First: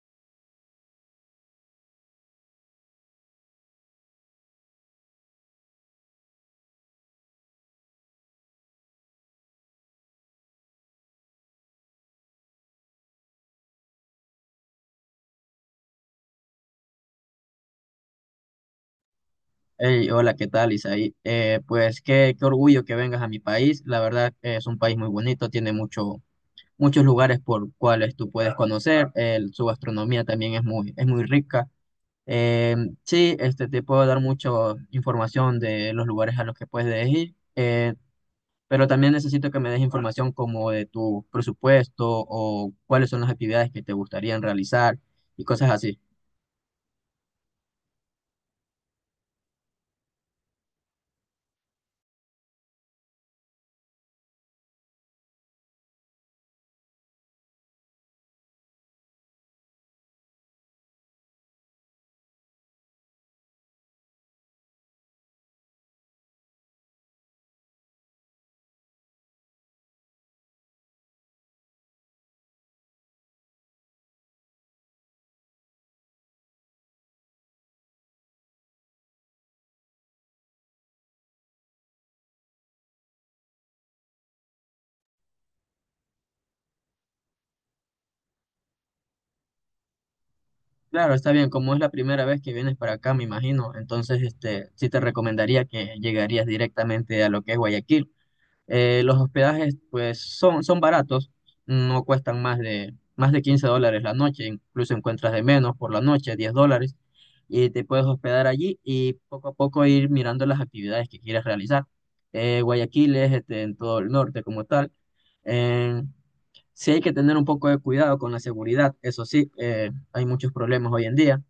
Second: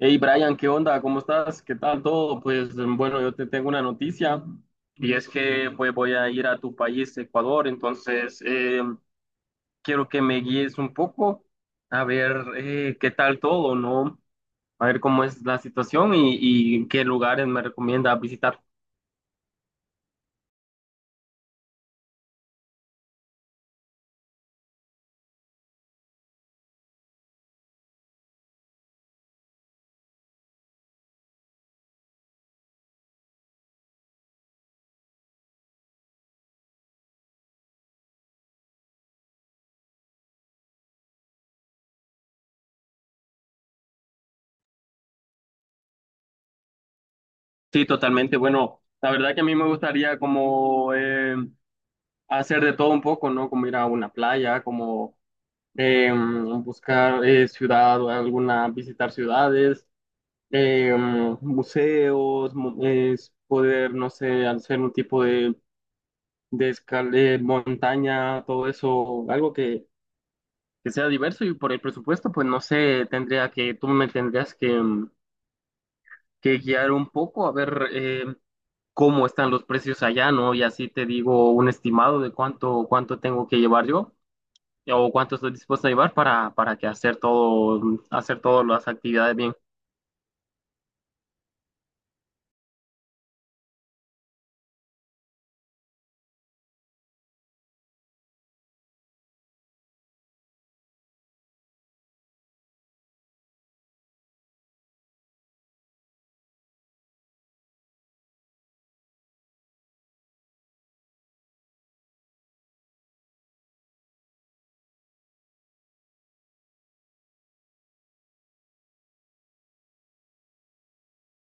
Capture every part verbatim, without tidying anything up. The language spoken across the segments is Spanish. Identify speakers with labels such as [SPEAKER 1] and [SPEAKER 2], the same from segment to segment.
[SPEAKER 1] Hey Brian, ¿qué onda? ¿Cómo estás? ¿Qué tal todo? Pues bueno, yo te tengo una noticia y es que pues voy a ir a tu país, Ecuador, entonces eh, quiero que me guíes un poco a ver eh, qué tal todo, ¿no? A ver cómo es la situación y, y qué lugares me recomiendas visitar.
[SPEAKER 2] Hey, hola, ¿qué tal, Isaí? Eh, pues qué, qué orgullo que vengas a mi país. La verdad eh, es un país muy bonito, tiene mucho, muchos lugares por cuales tú puedes conocer. El- su gastronomía también es muy, es muy rica. Eh, sí, este, te puedo dar mucha información de los lugares a los que puedes ir, eh, pero también necesito que me des información como de tu presupuesto o cuáles son las actividades que te gustarían realizar y cosas así.
[SPEAKER 1] Sí, totalmente. Bueno, la verdad que a mí me gustaría como eh, hacer de todo un poco, ¿no? Como ir a una playa, como em, buscar eh, ciudad o alguna, visitar ciudades, eh, mm, museos, mu- es poder, no sé, hacer un tipo de, de escalera, montaña, todo eso, algo que, que sea diverso y por el presupuesto, pues no sé, tendría que, tú me tendrías que, mm, que guiar un poco a ver eh, cómo están los precios allá, ¿no? Y así te digo un estimado de cuánto, cuánto tengo que llevar yo o cuánto estoy dispuesto a llevar para, para que hacer todo, hacer todas las actividades bien.
[SPEAKER 2] Claro, está bien, como es la primera vez que vienes para acá, me imagino, entonces este, sí te recomendaría que llegarías directamente a lo que es Guayaquil. Eh, los hospedajes pues son, son baratos, no cuestan más de, más de quince dólares la noche, incluso encuentras de menos por la noche, diez dólares, y te puedes hospedar allí y poco a poco ir mirando las actividades que quieres realizar. Eh, Guayaquil es este, en todo el norte como tal. Eh, sí hay que tener un poco de cuidado con la seguridad, eso sí, eh, hay muchos problemas hoy en día,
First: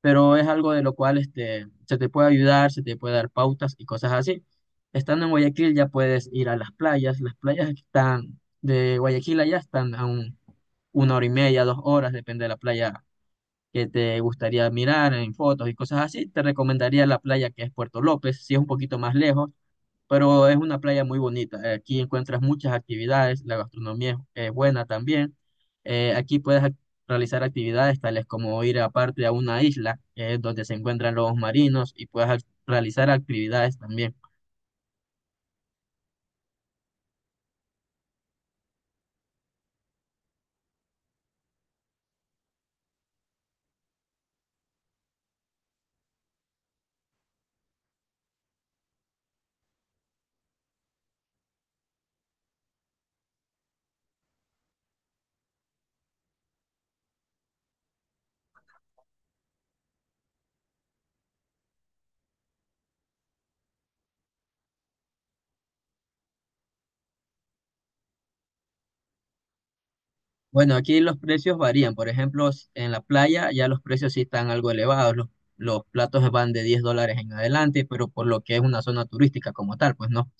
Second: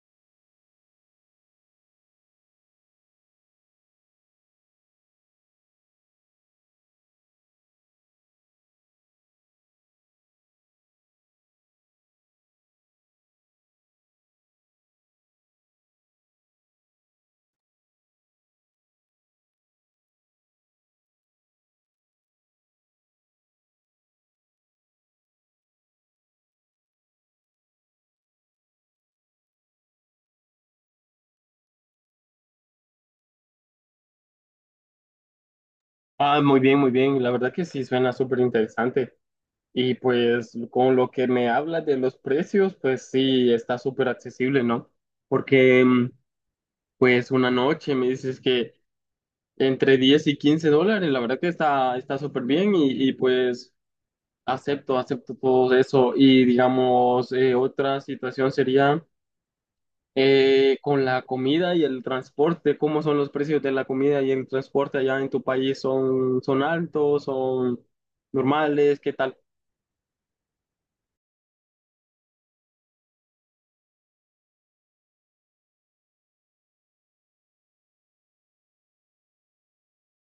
[SPEAKER 2] pero es algo de lo cual este, se te puede ayudar, se te puede dar pautas y cosas así. Estando en Guayaquil ya puedes ir a las playas, las playas que están de Guayaquil allá están a un- una hora y media, dos horas, depende de la playa que te gustaría mirar en fotos y cosas así. Te recomendaría la playa que es Puerto López, si es un poquito más lejos, pero es una playa muy bonita. Eh, Aquí encuentras muchas actividades, la gastronomía es, es buena también. Eh, aquí puedes ac- realizar actividades tales como ir aparte a una isla, que es donde se encuentran lobos marinos, y puedes ac- realizar actividades también.
[SPEAKER 1] Ah, muy bien, muy bien. La verdad que sí suena súper interesante. Y pues con lo que me hablas de los precios, pues sí, está súper accesible, ¿no? Porque mm, pues una noche me dices que entre diez y quince dólares, la verdad que está está súper bien y, y, pues acepto, acepto todo eso. Y digamos, eh, otra situación sería eh, con la comida y el transporte, ¿cómo son los precios de la comida y el transporte allá en tu país? ¿Son, son altos? ¿Son normales? ¿Qué tal?
[SPEAKER 2] Bueno, aquí los precios varían. Por ejemplo, s- en la playa ya los precios sí están algo elevados. Los, los platos van de diez dólares en adelante, pero por lo que es una zona turística como tal, pues no.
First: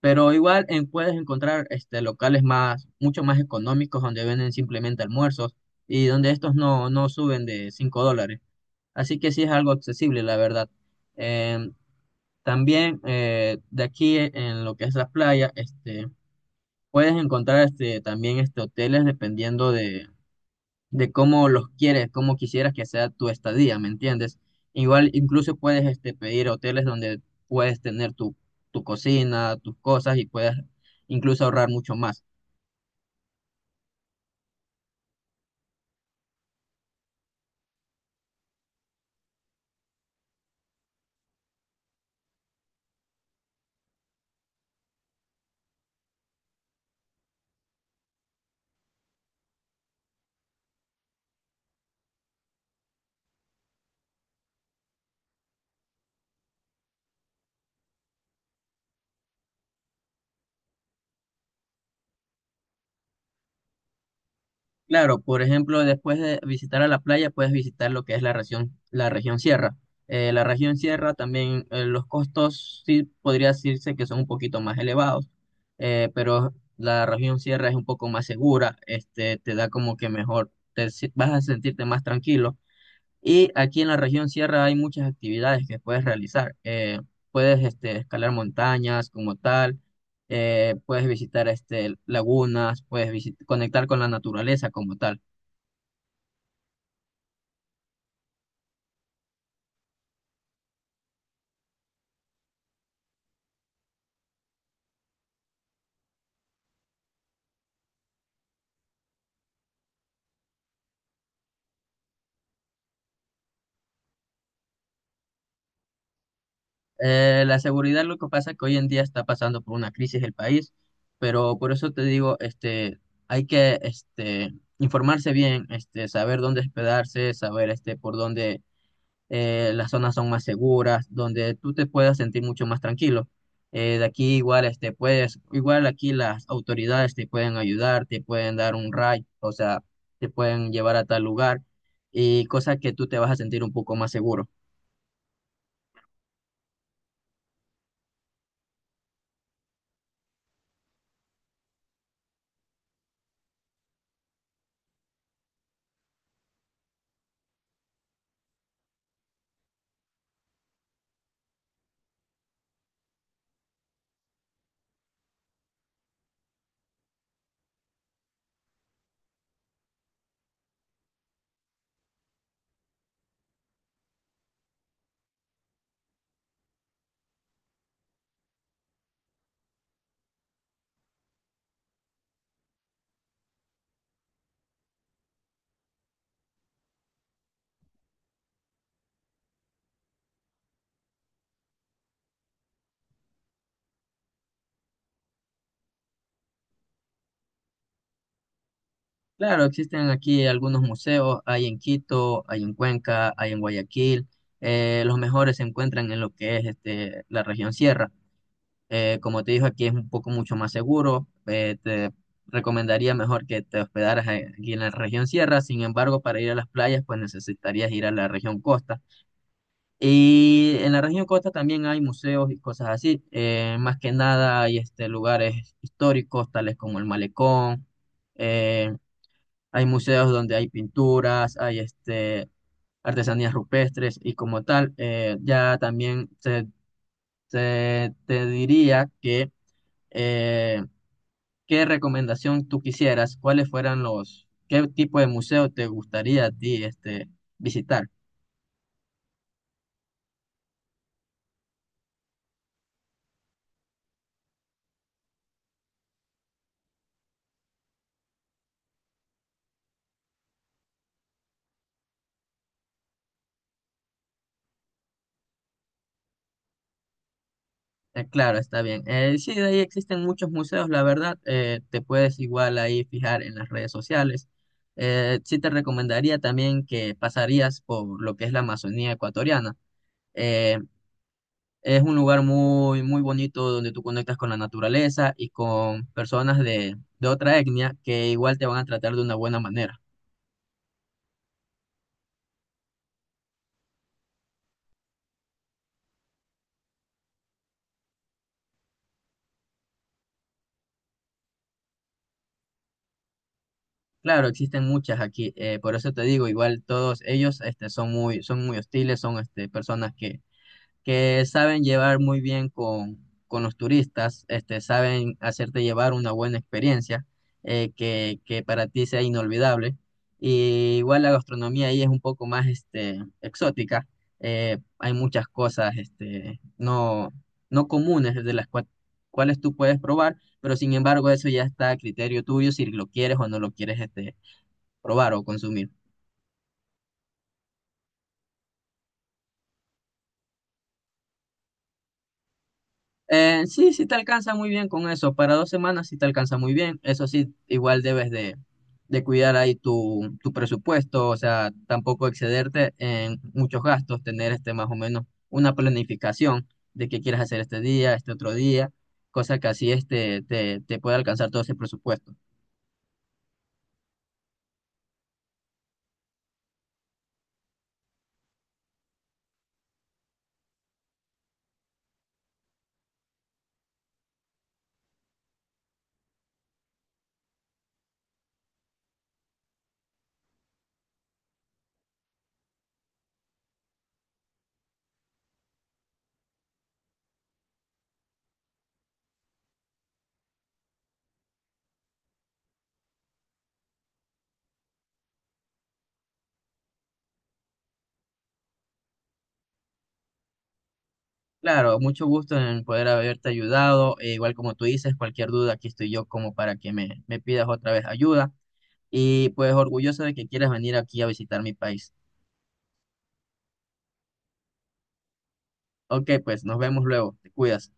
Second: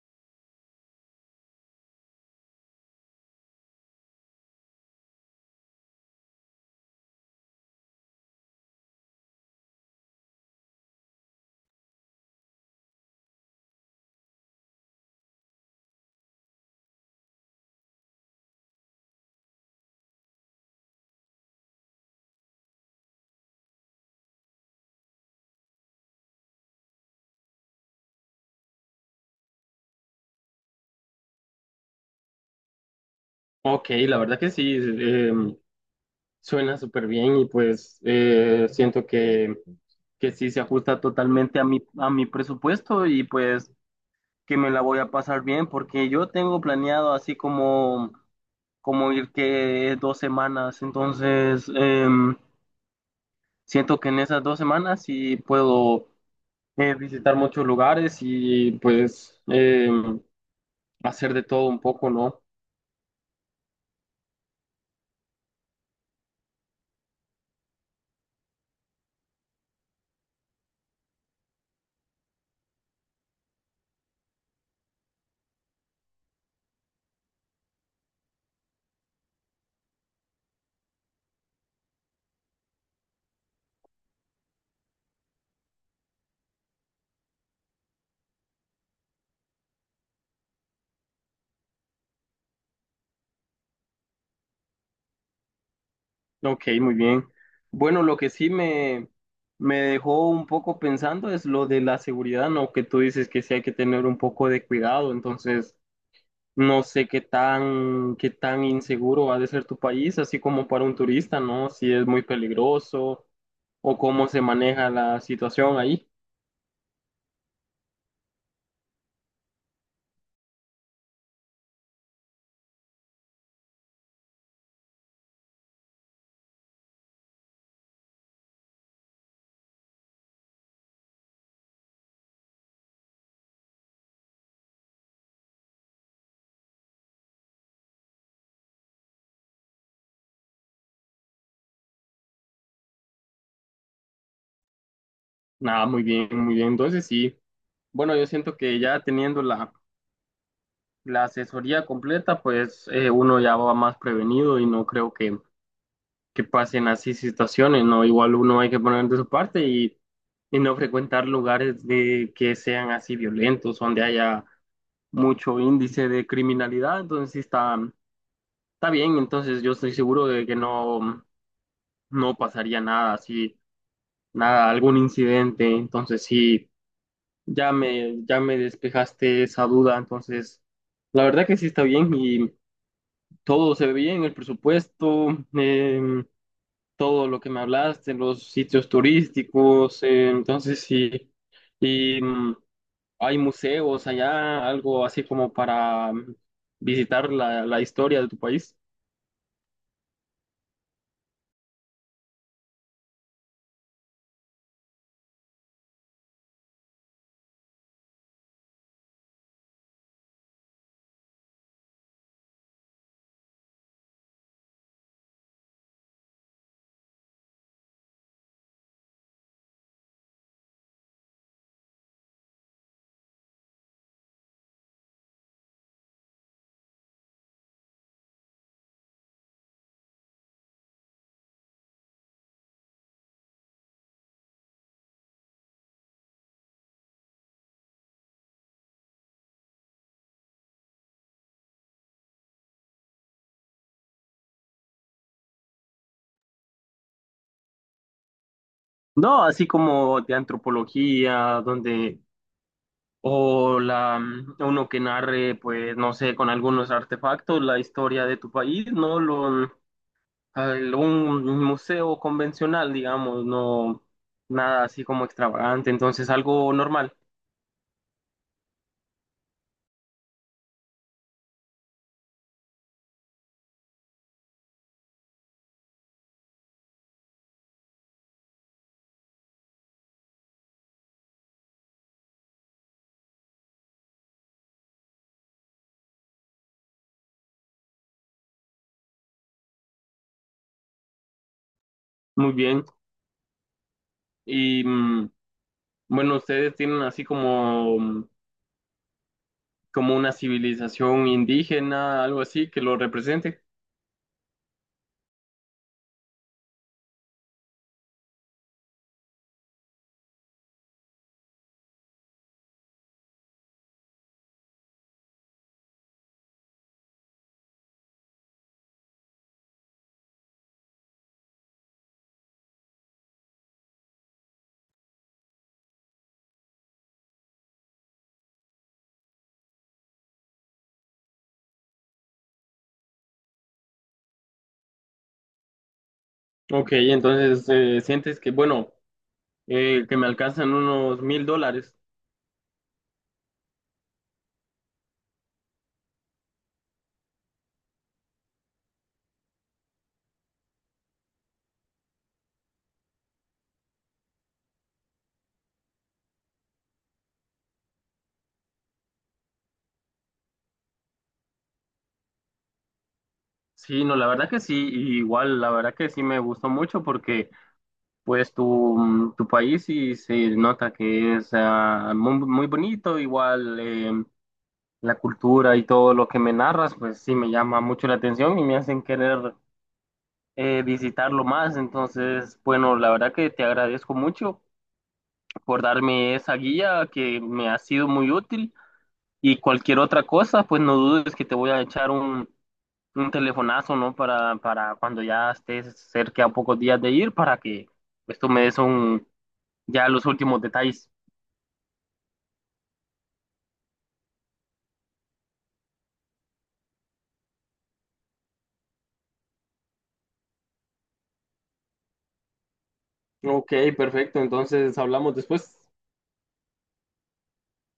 [SPEAKER 2] Pero igual en- puedes encontrar este, locales más, mucho más económicos donde venden simplemente almuerzos y donde estos no, no suben de cinco dólares. Así que sí es algo accesible, la verdad. Eh, También eh, de aquí eh, en lo que es la playa, este, puedes encontrar este, también este, hoteles dependiendo de de cómo los quieres, cómo quisieras que sea tu estadía, ¿me entiendes? Igual incluso puedes este, pedir hoteles donde puedes tener tu, tu cocina, tus cosas y puedes incluso ahorrar mucho más.
[SPEAKER 1] Ok, la verdad que sí, eh, suena súper bien y pues eh, siento que, que sí se ajusta totalmente a mi, a mi presupuesto y pues que me la voy a pasar bien porque yo tengo planeado así como, como ir que dos semanas, entonces em, siento que en esas dos semanas sí puedo eh, visitar muchos lugares y pues em, hacer de todo un poco, ¿no?
[SPEAKER 2] Claro, por ejemplo, después de visitar a la playa, puedes visitar lo que es la región, la región sierra. Eh, la región sierra también, eh, los costos sí podría decirse que son un poquito más elevados, eh, pero la región sierra es un poco más segura, este, te da como que mejor, te si- vas a sentirte más tranquilo. Y aquí en la región sierra hay muchas actividades que puedes realizar. Eh, puedes este, escalar montañas como tal, eh, puedes visitar este, lagunas, puedes visit- conectar con la naturaleza como tal.
[SPEAKER 1] Ok, muy bien. Bueno, lo que sí me, me dejó un poco pensando es lo de la seguridad, ¿no? Que tú dices que sí hay que tener un poco de cuidado, entonces no sé qué tan, qué tan inseguro ha de ser tu país, así como para un turista, ¿no? Si es muy peligroso o cómo se maneja la situación ahí.
[SPEAKER 2] Eh, la seguridad, lo que pasa es que hoy en día está pasando por una crisis el país, pero por eso te digo, este, hay que este, informarse bien, este, saber dónde hospedarse, saber este, por dónde eh, las zonas son más seguras, donde tú te puedas sentir mucho más tranquilo. Eh, de aquí igual este puedes, igual aquí las autoridades te pueden ayudar, te pueden dar un ride, o sea, te pueden llevar a tal lugar y cosa que tú te vas a sentir un poco más seguro.
[SPEAKER 1] Nada, muy bien, muy bien. Entonces sí, bueno, yo siento que ya teniendo la, la asesoría completa, pues eh, uno ya va más prevenido y no creo que que pasen así situaciones, ¿no? Igual uno hay que poner de su parte y, y no frecuentar lugares de, que sean así violentos, donde haya mucho índice de criminalidad, entonces sí está, está bien, entonces yo estoy seguro de que no, no pasaría nada así, nada, algún incidente, entonces sí, ya me, ya me despejaste esa duda, entonces la verdad que sí está bien y todo se ve bien, el presupuesto. em, Todo lo que me hablaste, los sitios turísticos, eh, entonces sí, y mm, hay museos allá, algo así como para mm, visitar la, la historia de tu país.
[SPEAKER 2] Claro, existen aquí algunos museos, hay en Quito, hay en Cuenca, hay en Guayaquil. Eh, los mejores se encuentran en lo que es este, la región sierra. Eh, como te dijo, aquí es un poco mucho más seguro. Eh, te recomendaría mejor que te hospedaras a- aquí en la región sierra. Sin embargo, para ir a las playas, pues necesitarías ir a la región costa. Y en la región Costa también hay museos y cosas así. Eh, más que nada hay este, lugares históricos, tales como el Malecón. eh, Hay museos donde hay pinturas, hay este, artesanías rupestres y como tal, eh, ya también se- se- te diría que eh, ¿qué recomendación tú quisieras? ¿Cuáles fueran los, qué tipo de museo te gustaría a ti este, visitar?
[SPEAKER 1] No, así como de antropología, donde, o la, mm, uno que narre, pues, no sé, con algunos artefactos, la historia de tu país, no lo, mm, al- un museo convencional, digamos, no, nada así como extravagante, entonces algo normal.
[SPEAKER 2] Eh, claro, está bien. Eh, sí, de ahí existen muchos museos, la verdad. Eh, te puedes igual ahí fijar en las redes sociales. Eh, sí te recomendaría también que pasarías por lo que es la Amazonía ecuatoriana. Eh, es un lugar muy, muy bonito donde tú conectas con la naturaleza y con personas de, de otra etnia que igual te van a tratar de una buena manera.
[SPEAKER 1] Muy bien. Y mm, bueno, ustedes tienen así como, como una civilización indígena, algo así, que lo represente.
[SPEAKER 2] Claro, existen muchas aquí, eh, por eso te digo, igual todos ellos este, son muy, son muy hostiles, son este, personas que que saben llevar muy bien con, con los turistas, este, saben hacerte llevar una buena experiencia, eh, que, que para ti sea inolvidable. Y igual la gastronomía ahí es un poco más este, exótica. Eh, hay muchas cosas este, no, no comunes de las cua- cuales tú puedes probar, pero sin embargo eso ya está a criterio tuyo si lo quieres o no lo quieres este, probar o consumir.
[SPEAKER 1] Ok, entonces eh, sientes que, bueno, eh, que me alcanzan unos mil dólares.
[SPEAKER 2] Eh, sí, sí te alcanza muy bien con eso. Para dos semanas sí te alcanza muy bien. Eso sí, igual debes de, de cuidar ahí tu, tu presupuesto, o sea, tampoco excederte en muchos gastos, tener este más o menos una planificación de qué quieres hacer este día, este otro día, cosa que así este, te, te puede alcanzar todo ese presupuesto.
[SPEAKER 1] Sí, no, la verdad que sí, y igual, la verdad que sí me gustó mucho porque pues tu, mm, tu país sí se nota que es ah, muy, muy bonito, igual eh, la cultura y todo lo que me narras, pues sí me llama mucho la atención y me hacen querer eh, visitarlo más. Entonces, bueno, la verdad que te agradezco mucho por darme esa guía que me ha sido muy útil y cualquier otra cosa, pues no dudes que te voy a echar un, un telefonazo, ¿no? Para, para cuando ya estés cerca a pocos días de ir, para que pues, tú me des un, ya los últimos detalles.
[SPEAKER 2] Claro, mucho gusto en poder haberte ayudado. e igual, como tú dices, cualquier duda, aquí estoy yo como para que me, me pidas otra vez ayuda. Y pues orgulloso de que quieras venir aquí a visitar mi país.
[SPEAKER 1] Ok, perfecto. Entonces hablamos después.
[SPEAKER 2] Ok, pues nos vemos luego. Te cuidas.